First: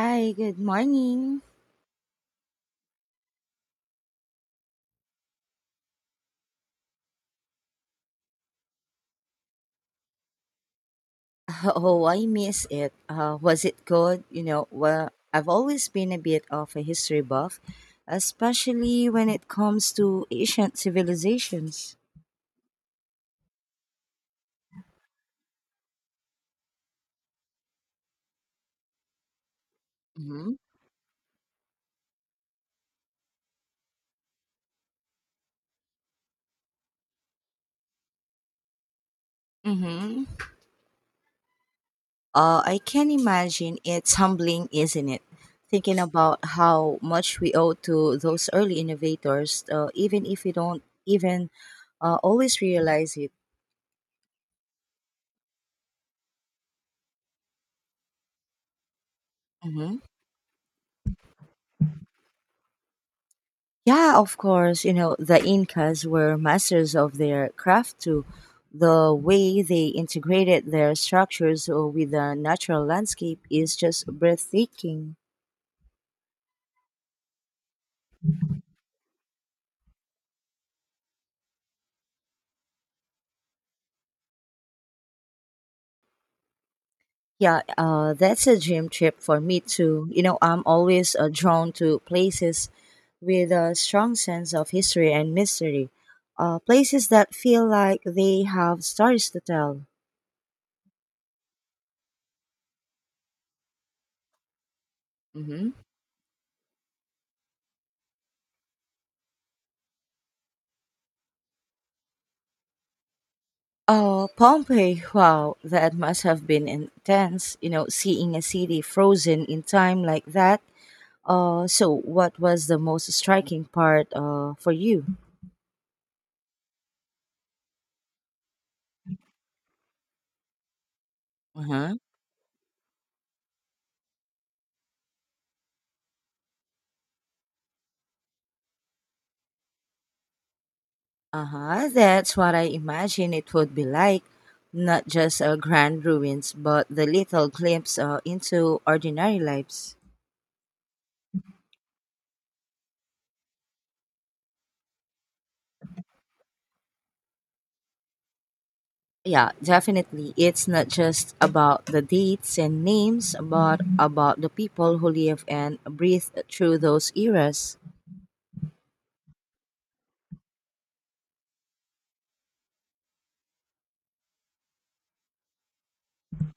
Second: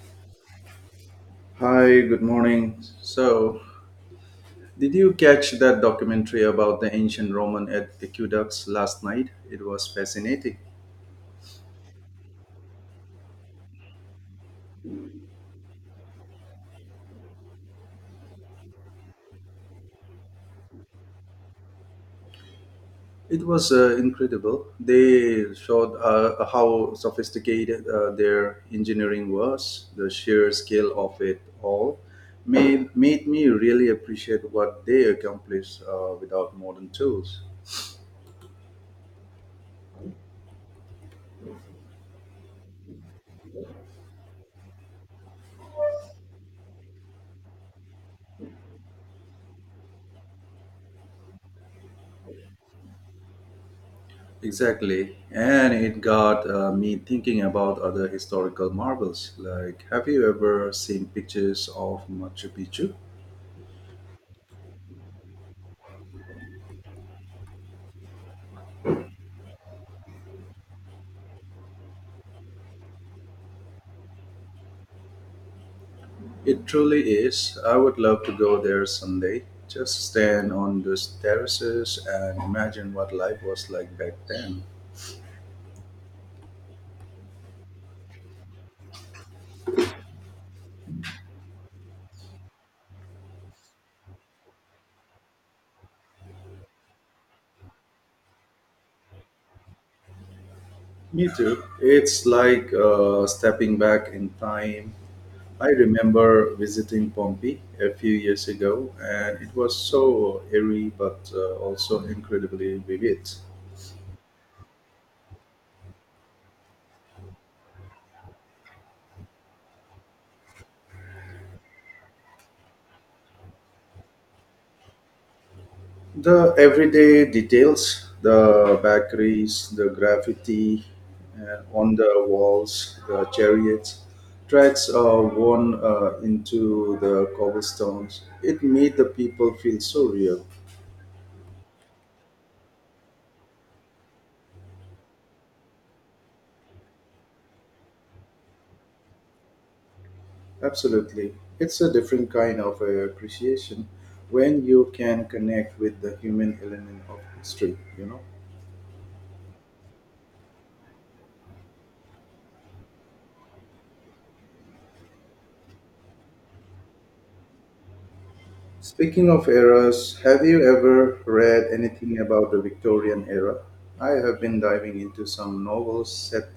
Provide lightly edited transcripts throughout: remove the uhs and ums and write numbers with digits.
Hi, good morning. Hi, good morning. So, did you catch that documentary about the ancient Roman aqueducts last night? It was fascinating. Oh, I miss it. Was it good? Well, I've always been a bit of a history buff, especially when it comes to ancient civilizations. It was incredible. They showed how sophisticated their engineering was. The sheer hmm scale of it all made me really appreciate what they accomplished without modern tools. Mm-hmm. I can imagine it's humbling, isn't it? Thinking about how much we owe to those early innovators, even if we don't even always realize it. Exactly. And it got me thinking about other historical marvels. Like, Mhm. have you ever seen pictures of Machu Picchu? Yeah, of course. You know, the Incas were masters of their craft too. The way they integrated their structures with the natural landscape is just breathtaking. It truly is. I would love to go there someday. Just stand on those terraces and imagine what life was like back then. Yeah, that's a dream trip for me too. You know, I'm always drawn to places with a strong sense of history and mystery, places that feel like they have stories to tell. Me too. It's like stepping back in time. I Mhm. remember visiting Pompeii a few years ago, and it was so eerie but also incredibly vivid. Oh, Pompeii. Wow, that must have been intense, you know, seeing a city frozen in time like that. So what was the most striking part for you? The everyday details, the bakeries, the graffiti on Uh-huh. the walls, the chariots, tracks are worn into the cobblestones. It made the people feel so real. Uh-huh. That's what I imagine it would be like. Not just grand ruins, but the little glimpse into ordinary lives. Absolutely. It's a different kind of appreciation when you can connect with the human element of history, you know? Yeah, definitely. It's not just about the dates and names, but about the people who live and breathe through those eras. Speaking of eras, have you ever read anything about the Victorian era? I have been diving into some novels set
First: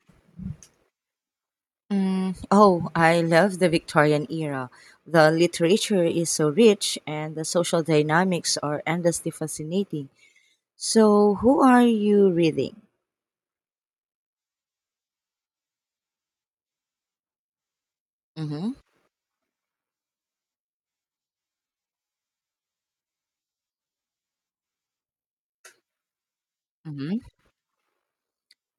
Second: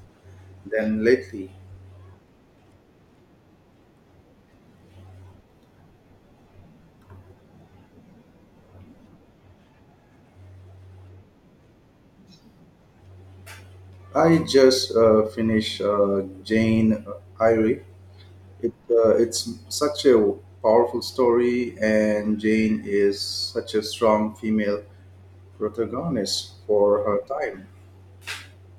then lately. Mm, oh, I love the Victorian era. The literature is so rich and the social dynamics are endlessly fascinating. So, who are you reading? I just finished Jane Eyre. hmm It's such a powerful story, and Jane is such a strong female protagonist for her hmm time.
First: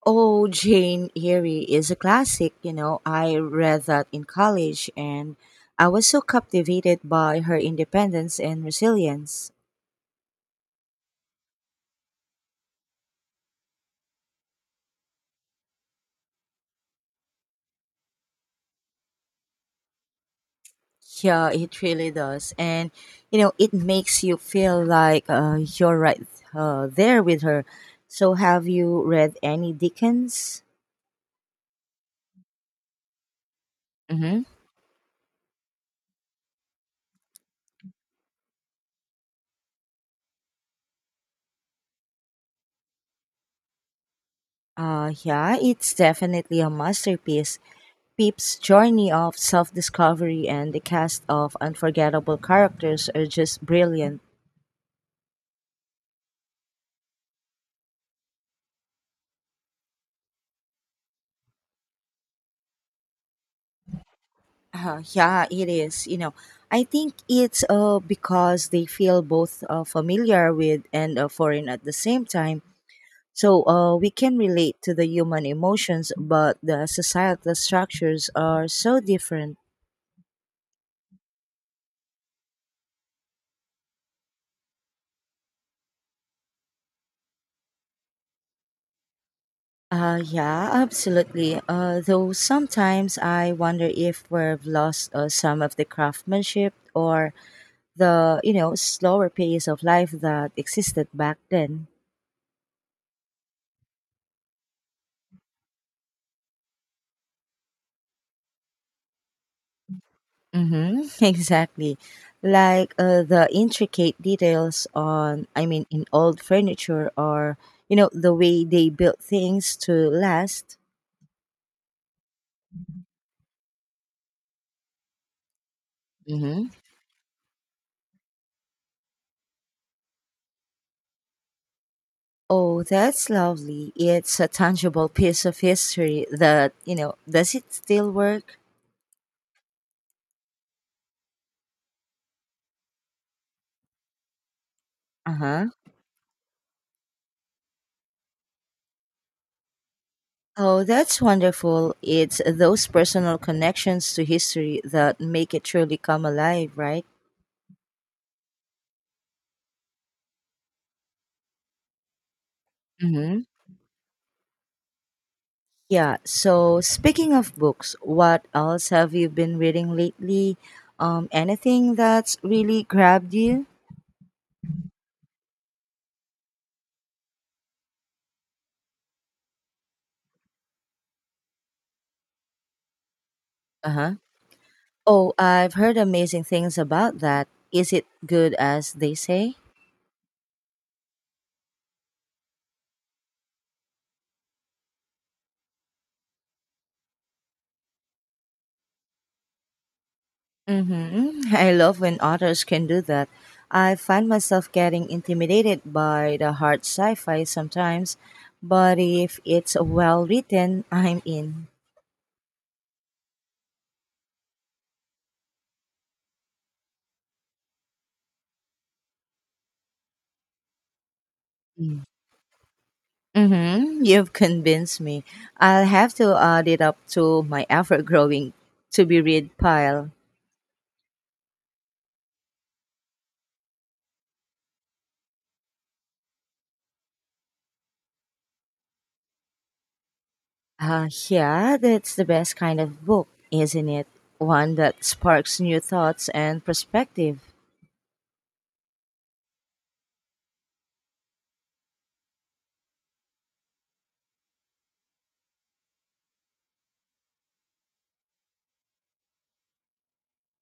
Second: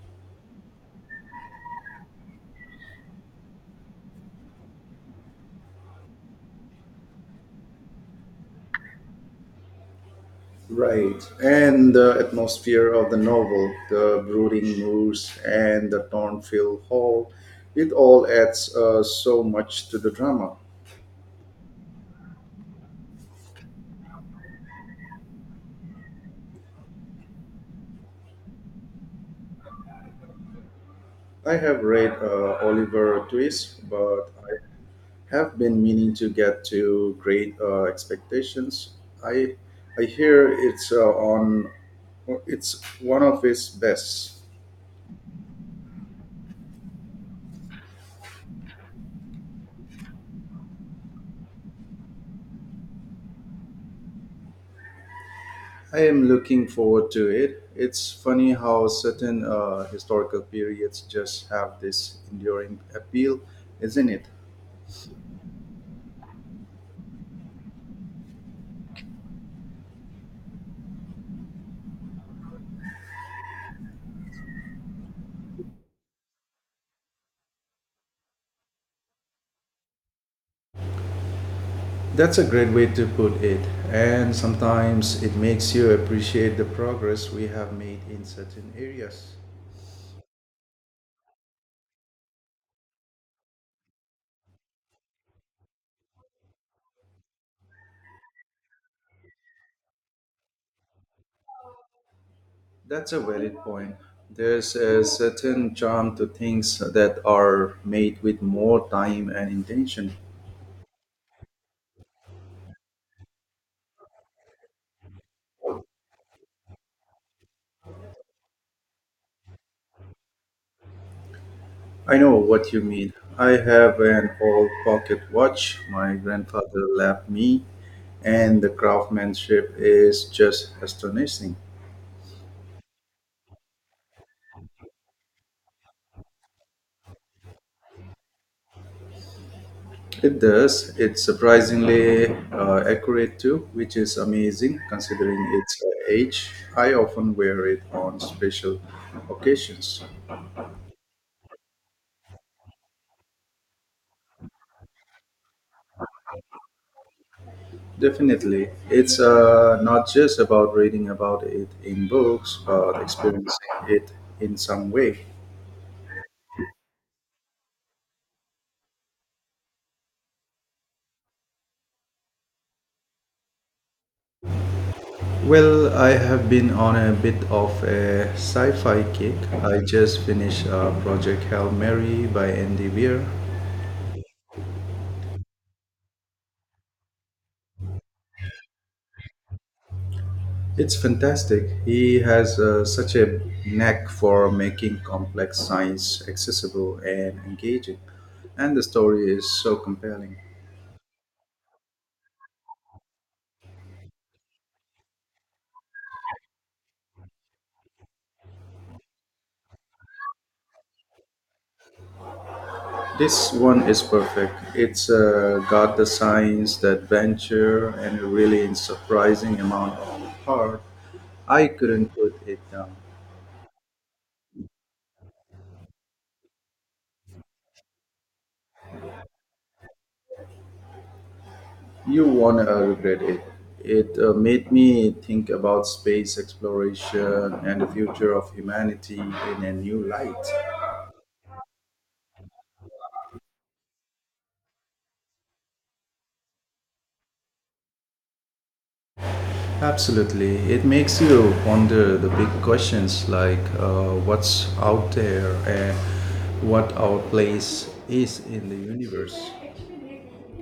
Oh, Jane Eyre is a classic. You know, I read that in college and I was so captivated by her independence and resilience. Right, and the atmosphere of the novel, the brooding moors and the Thornfield Hall, it all adds so much to the drama. Yeah, it really does. And, you know, it makes you feel like you're right there with her. So, have you read any Dickens? I have read Oliver Twist, but hmm I have been meaning to get to Great Expectations. I I hear it's on it's one of his best. yeah, it's definitely a masterpiece. Pip's journey of self discovery and the cast of unforgettable characters are just brilliant. I am looking forward to it. It's funny how certain historical periods just have this enduring appeal, isn't it? Yeah, it is. You know, I think it's because they feel both familiar with and foreign at the same time. We can relate to the human emotions, but the societal structures are so different. That's a great way to put it. And sometimes it makes you appreciate the progress we have made in certain areas. Yeah, absolutely. Though sometimes I wonder if we've lost some of the craftsmanship or the, you know, slower pace of life that existed back then. That's a valid point. There's a certain charm to things that are made with more time and intention. Mm-hmm, exactly. Like the intricate details on, I mean, in old furniture or, you know, the way they built things to last. I know what you mean. I have an old pocket watch my Mm-hmm. grandfather left me, and the craftsmanship is just astonishing. Oh, that's lovely. It's a tangible piece of history that, you know, does it still work? It does. It's surprisingly accurate too, which is amazing Uh considering huh. its age. I often wear it on special occasions. Oh, that's wonderful. It's those personal connections to history that make it truly come alive, right? Definitely. It's not just about reading about it in books, but hmm experiencing it in some way. Yeah. So, speaking of books, what else have you been reading lately? Anything that's really grabbed you? Well, I have been on a bit of a sci-fi kick. I just finished Project Hail Mary by Andy Weir. Uh huh. Oh, I've heard amazing things about that. Is it good as they say? It's fantastic. He has such a knack for making complex science accessible and engaging, and the story is so compelling. Mm-hmm. I love when authors can do that. I find myself getting intimidated by the hard sci fi sometimes, but if it's well written, I'm in. This one is perfect. It's got the science, the adventure, and a really surprising amount of heart. I Mm. couldn't put it down. Mm-hmm. You've convinced me. I'll have to add it up to my ever growing to be read pile. You won't regret it. It made me think about space exploration and the future of humanity in a new light. Yeah, that's the best kind of book, isn't it? One that sparks new thoughts and perspective. Absolutely. It makes you ponder the big questions like what's out there and what our place is in the universe.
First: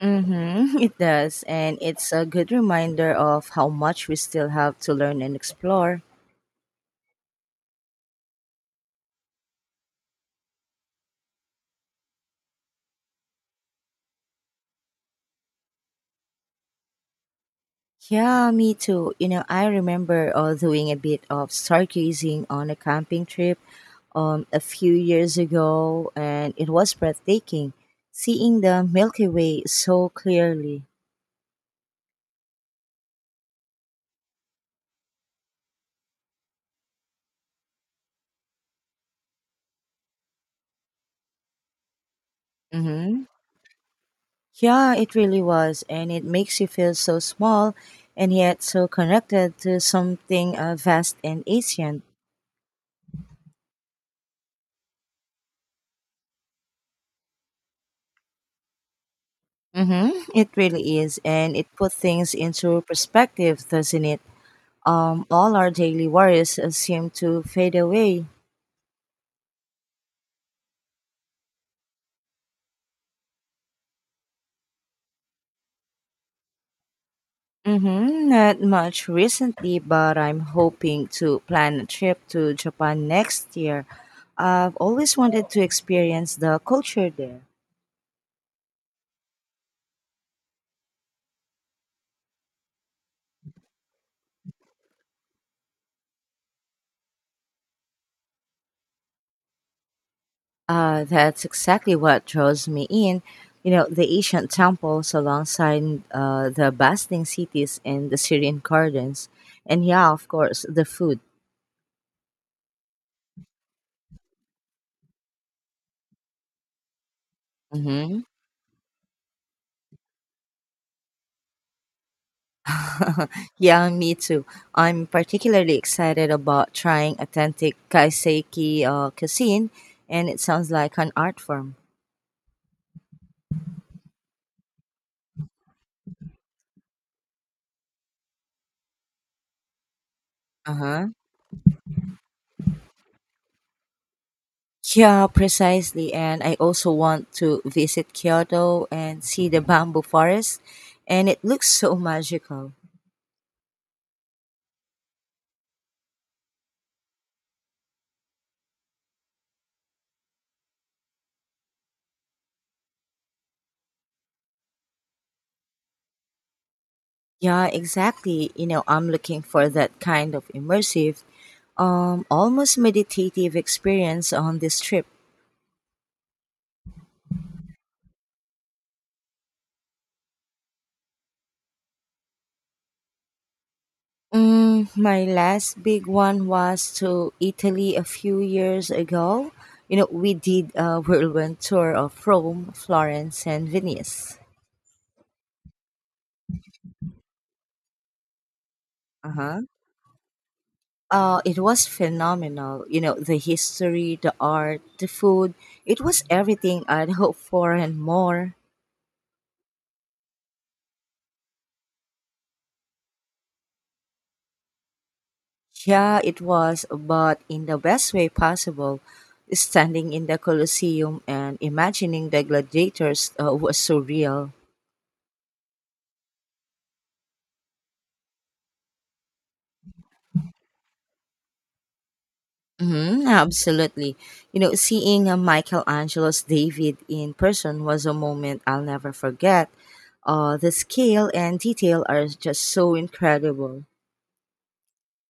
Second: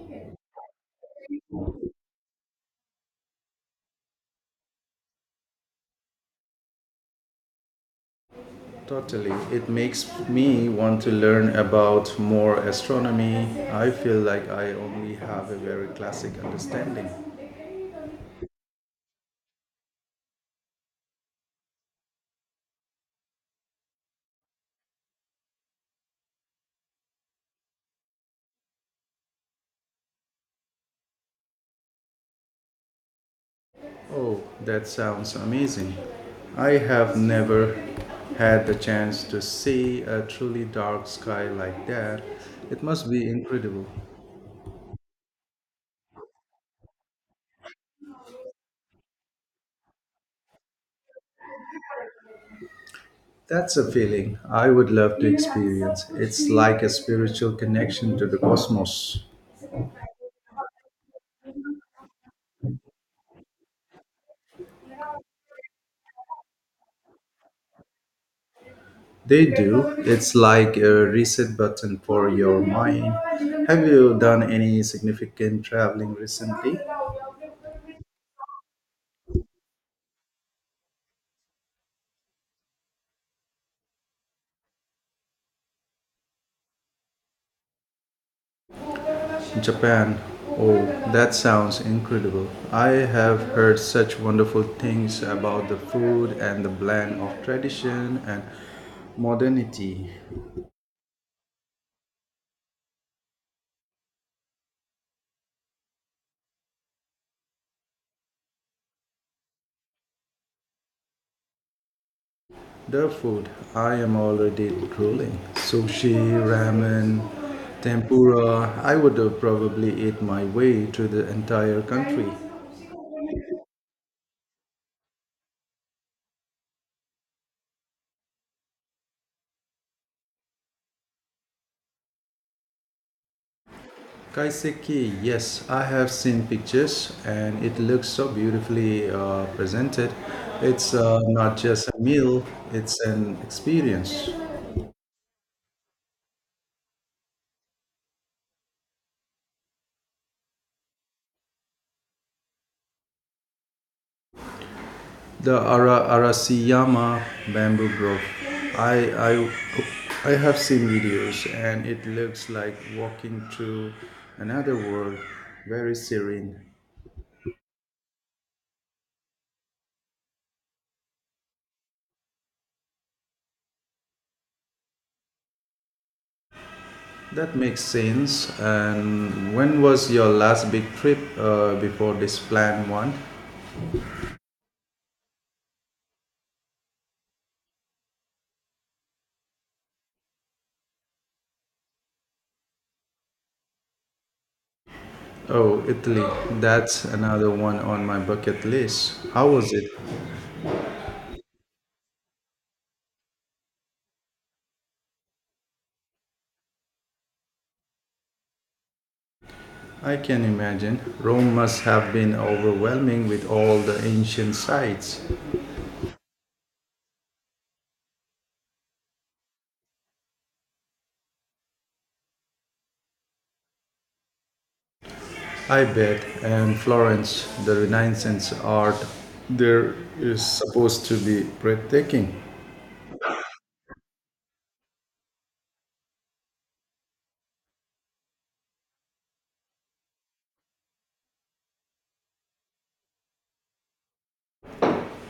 Mm-hmm, it does, and it's a good reminder of how much we still have to learn and explore. Totally. It makes me want to learn about more astronomy. I feel like I only have a very classic understanding. Yeah, me too. You know, I remember doing a bit of stargazing on a camping trip a few years ago, and it was breathtaking seeing the Milky Way so clearly. Oh, that sounds amazing. I have never had the chance to see a truly dark sky like that. It must Mm-hmm. be incredible. Yeah, it really was, and it makes you feel so small and yet so connected to something vast and ancient. That's a feeling I would love to experience. It's like a spiritual connection to the cosmos. Mm-hmm. It really is, and it puts things into perspective, doesn't it? All our daily worries seem to fade away. They do. It's like a reset button for your mind. Have you done any significant traveling recently? Mm-hmm. Not much recently, but I'm hoping to plan a trip to Japan next year. I've always wanted to experience the culture there. Japan. Oh, that sounds incredible. I have heard such wonderful things about the food and the blend of tradition and modernity. That's exactly what draws me in. You know, the ancient temples alongside the bustling cities and the Syrian gardens. And yeah, of course, the food. The food, I am already drooling. Sushi, ramen, Mhm. tempura. I would probably eat my way through the entire country. Yeah, me too. I'm particularly excited about trying authentic Kaiseki cuisine, and it sounds like an art form. Kaiseki, yes, I have seen pictures and it looks so beautifully presented. Uh It's huh. Not just a meal, it's an experience. Yeah, precisely. And I also want to visit Kyoto and see the bamboo forest, and it looks so magical. The Arasiyama bamboo grove, I, I, I have seen videos and it looks like walking through another world, very serene. Yeah, exactly. You know, I'm looking for that kind of immersive, almost meditative experience on this trip. That makes sense. And when was your last big trip before this planned one? Mm, my last big one was to Italy a few years ago. You know, we did a whirlwind tour of Rome, Florence, and Venice. Oh, Italy. That's another one on my bucket list. Uh How huh. was it? It was phenomenal. You know, the history, the art, the food. It was everything I'd hoped for and more. I can imagine. Rome must have been overwhelming with all the ancient sites. Yeah, it was, but in the best way possible. Standing in the Colosseum and imagining the gladiators was surreal. I bet. And Florence, the Renaissance art there is supposed to be breathtaking. Mm-hmm, absolutely. You know, seeing Michelangelo's David in person was a moment I'll never forget. The scale and detail are just so incredible.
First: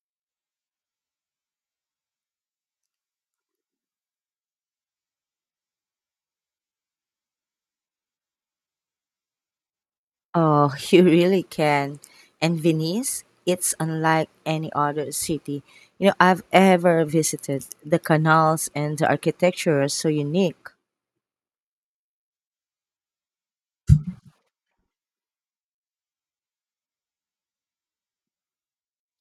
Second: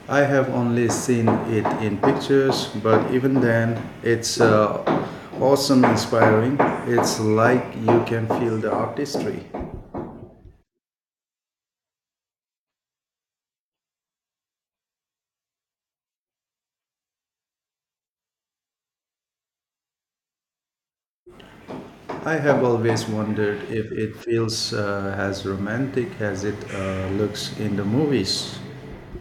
I have only seen it in pictures, but even then, it's awesome, inspiring. It's like you can feel the artistry. Oh, you really can. And Venice, it's unlike any other city, you know, I've ever visited. The canals and the architecture are so unique. I have always wondered if it feels as romantic as it looks in the movies.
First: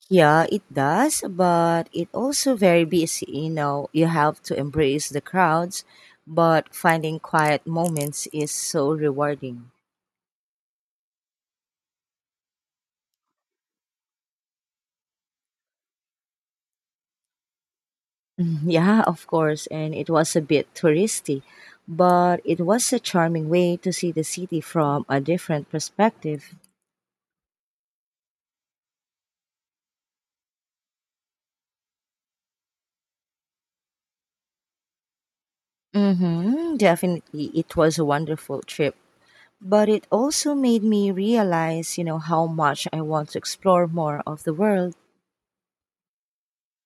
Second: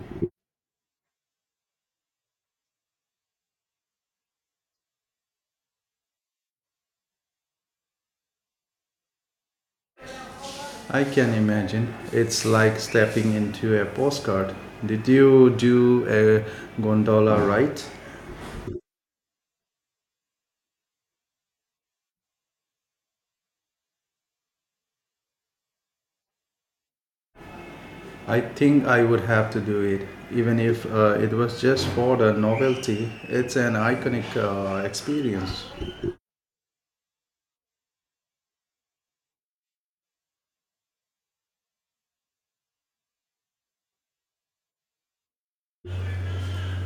Yeah, it does, but it also very busy. You know, you have to embrace the crowds, but finding quiet moments is so rewarding. I can imagine. It's like stepping into a postcard. Did you do a gondola ride? Mm, yeah, of course, and it was a bit touristy, but it was a charming way to see the city from a different perspective. I think I would have to do it, even if it was just for the novelty. It's an iconic experience. Mm-hmm, definitely, it was a wonderful trip, but it also made me realize, you know, how much I want to explore more of the world.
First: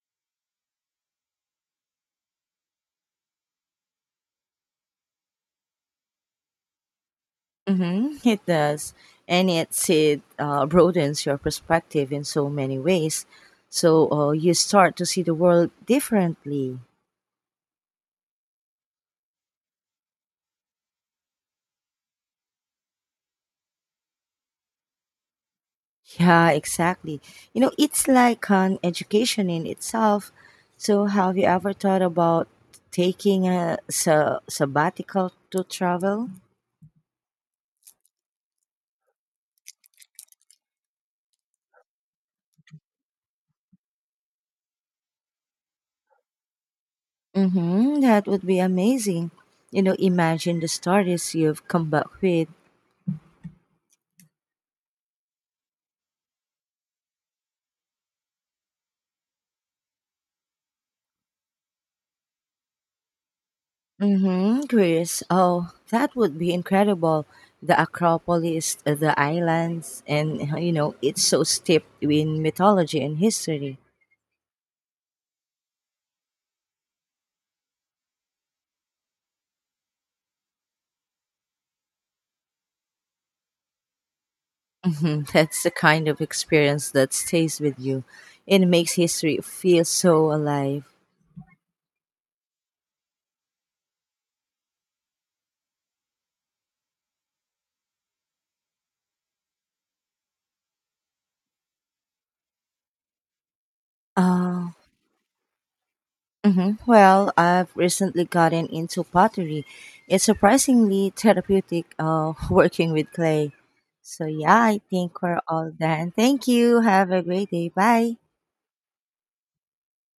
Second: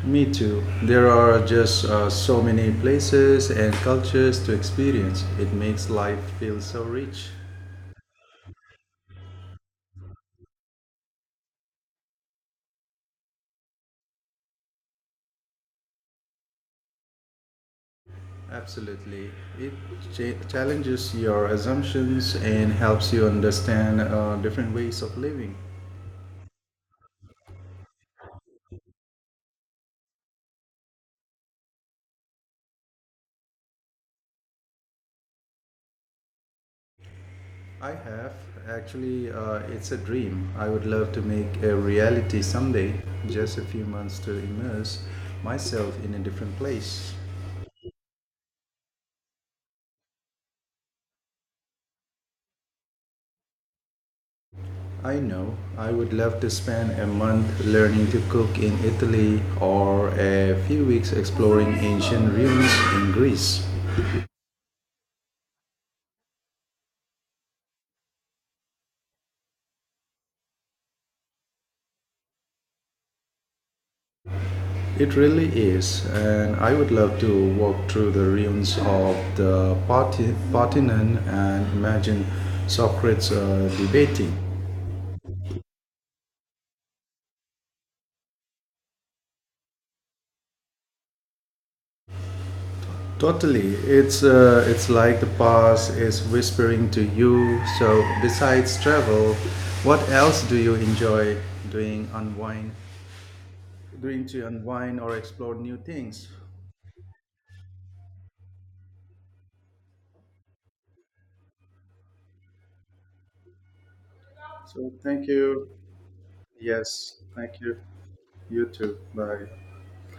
Me too. There are just so many places and cultures to experience. It makes life feel so rich. It does. And it broadens your perspective in so many ways. So you start to see the world differently. Absolutely. It challenges your assumptions and helps you understand different ways of living. Yeah, exactly. You know, it's like an education in itself. So, have you ever thought about taking a sabbatical to travel? I have actually, it's a dream. I would love to make a reality someday, just a few months to immerse myself in a different place. Mm-hmm, that would be amazing. You know, imagine the stories you've come back with. I know I would love to spend a month learning to cook in Italy or a few weeks exploring ancient ruins in Greece. Mm-hmm, Greece. Oh, that would be incredible. The Acropolis, the islands, and you know, it's so steeped in mythology and history. It really is, and I would love to walk through the ruins of the Parthenon and imagine Socrates debating. That's the kind of experience that stays with you. It makes history feel so alive. Totally, it's it's like the past is whispering to you. So, besides travel, what else do you enjoy doing? Unwind, doing to Uh, unwind or explore new things. Well, I've recently gotten into pottery. It's surprisingly therapeutic working with clay. So, yeah, I So, think thank we're you. all done. Thank you. Have Yes, a great thank day. you. Bye. You too. Bye.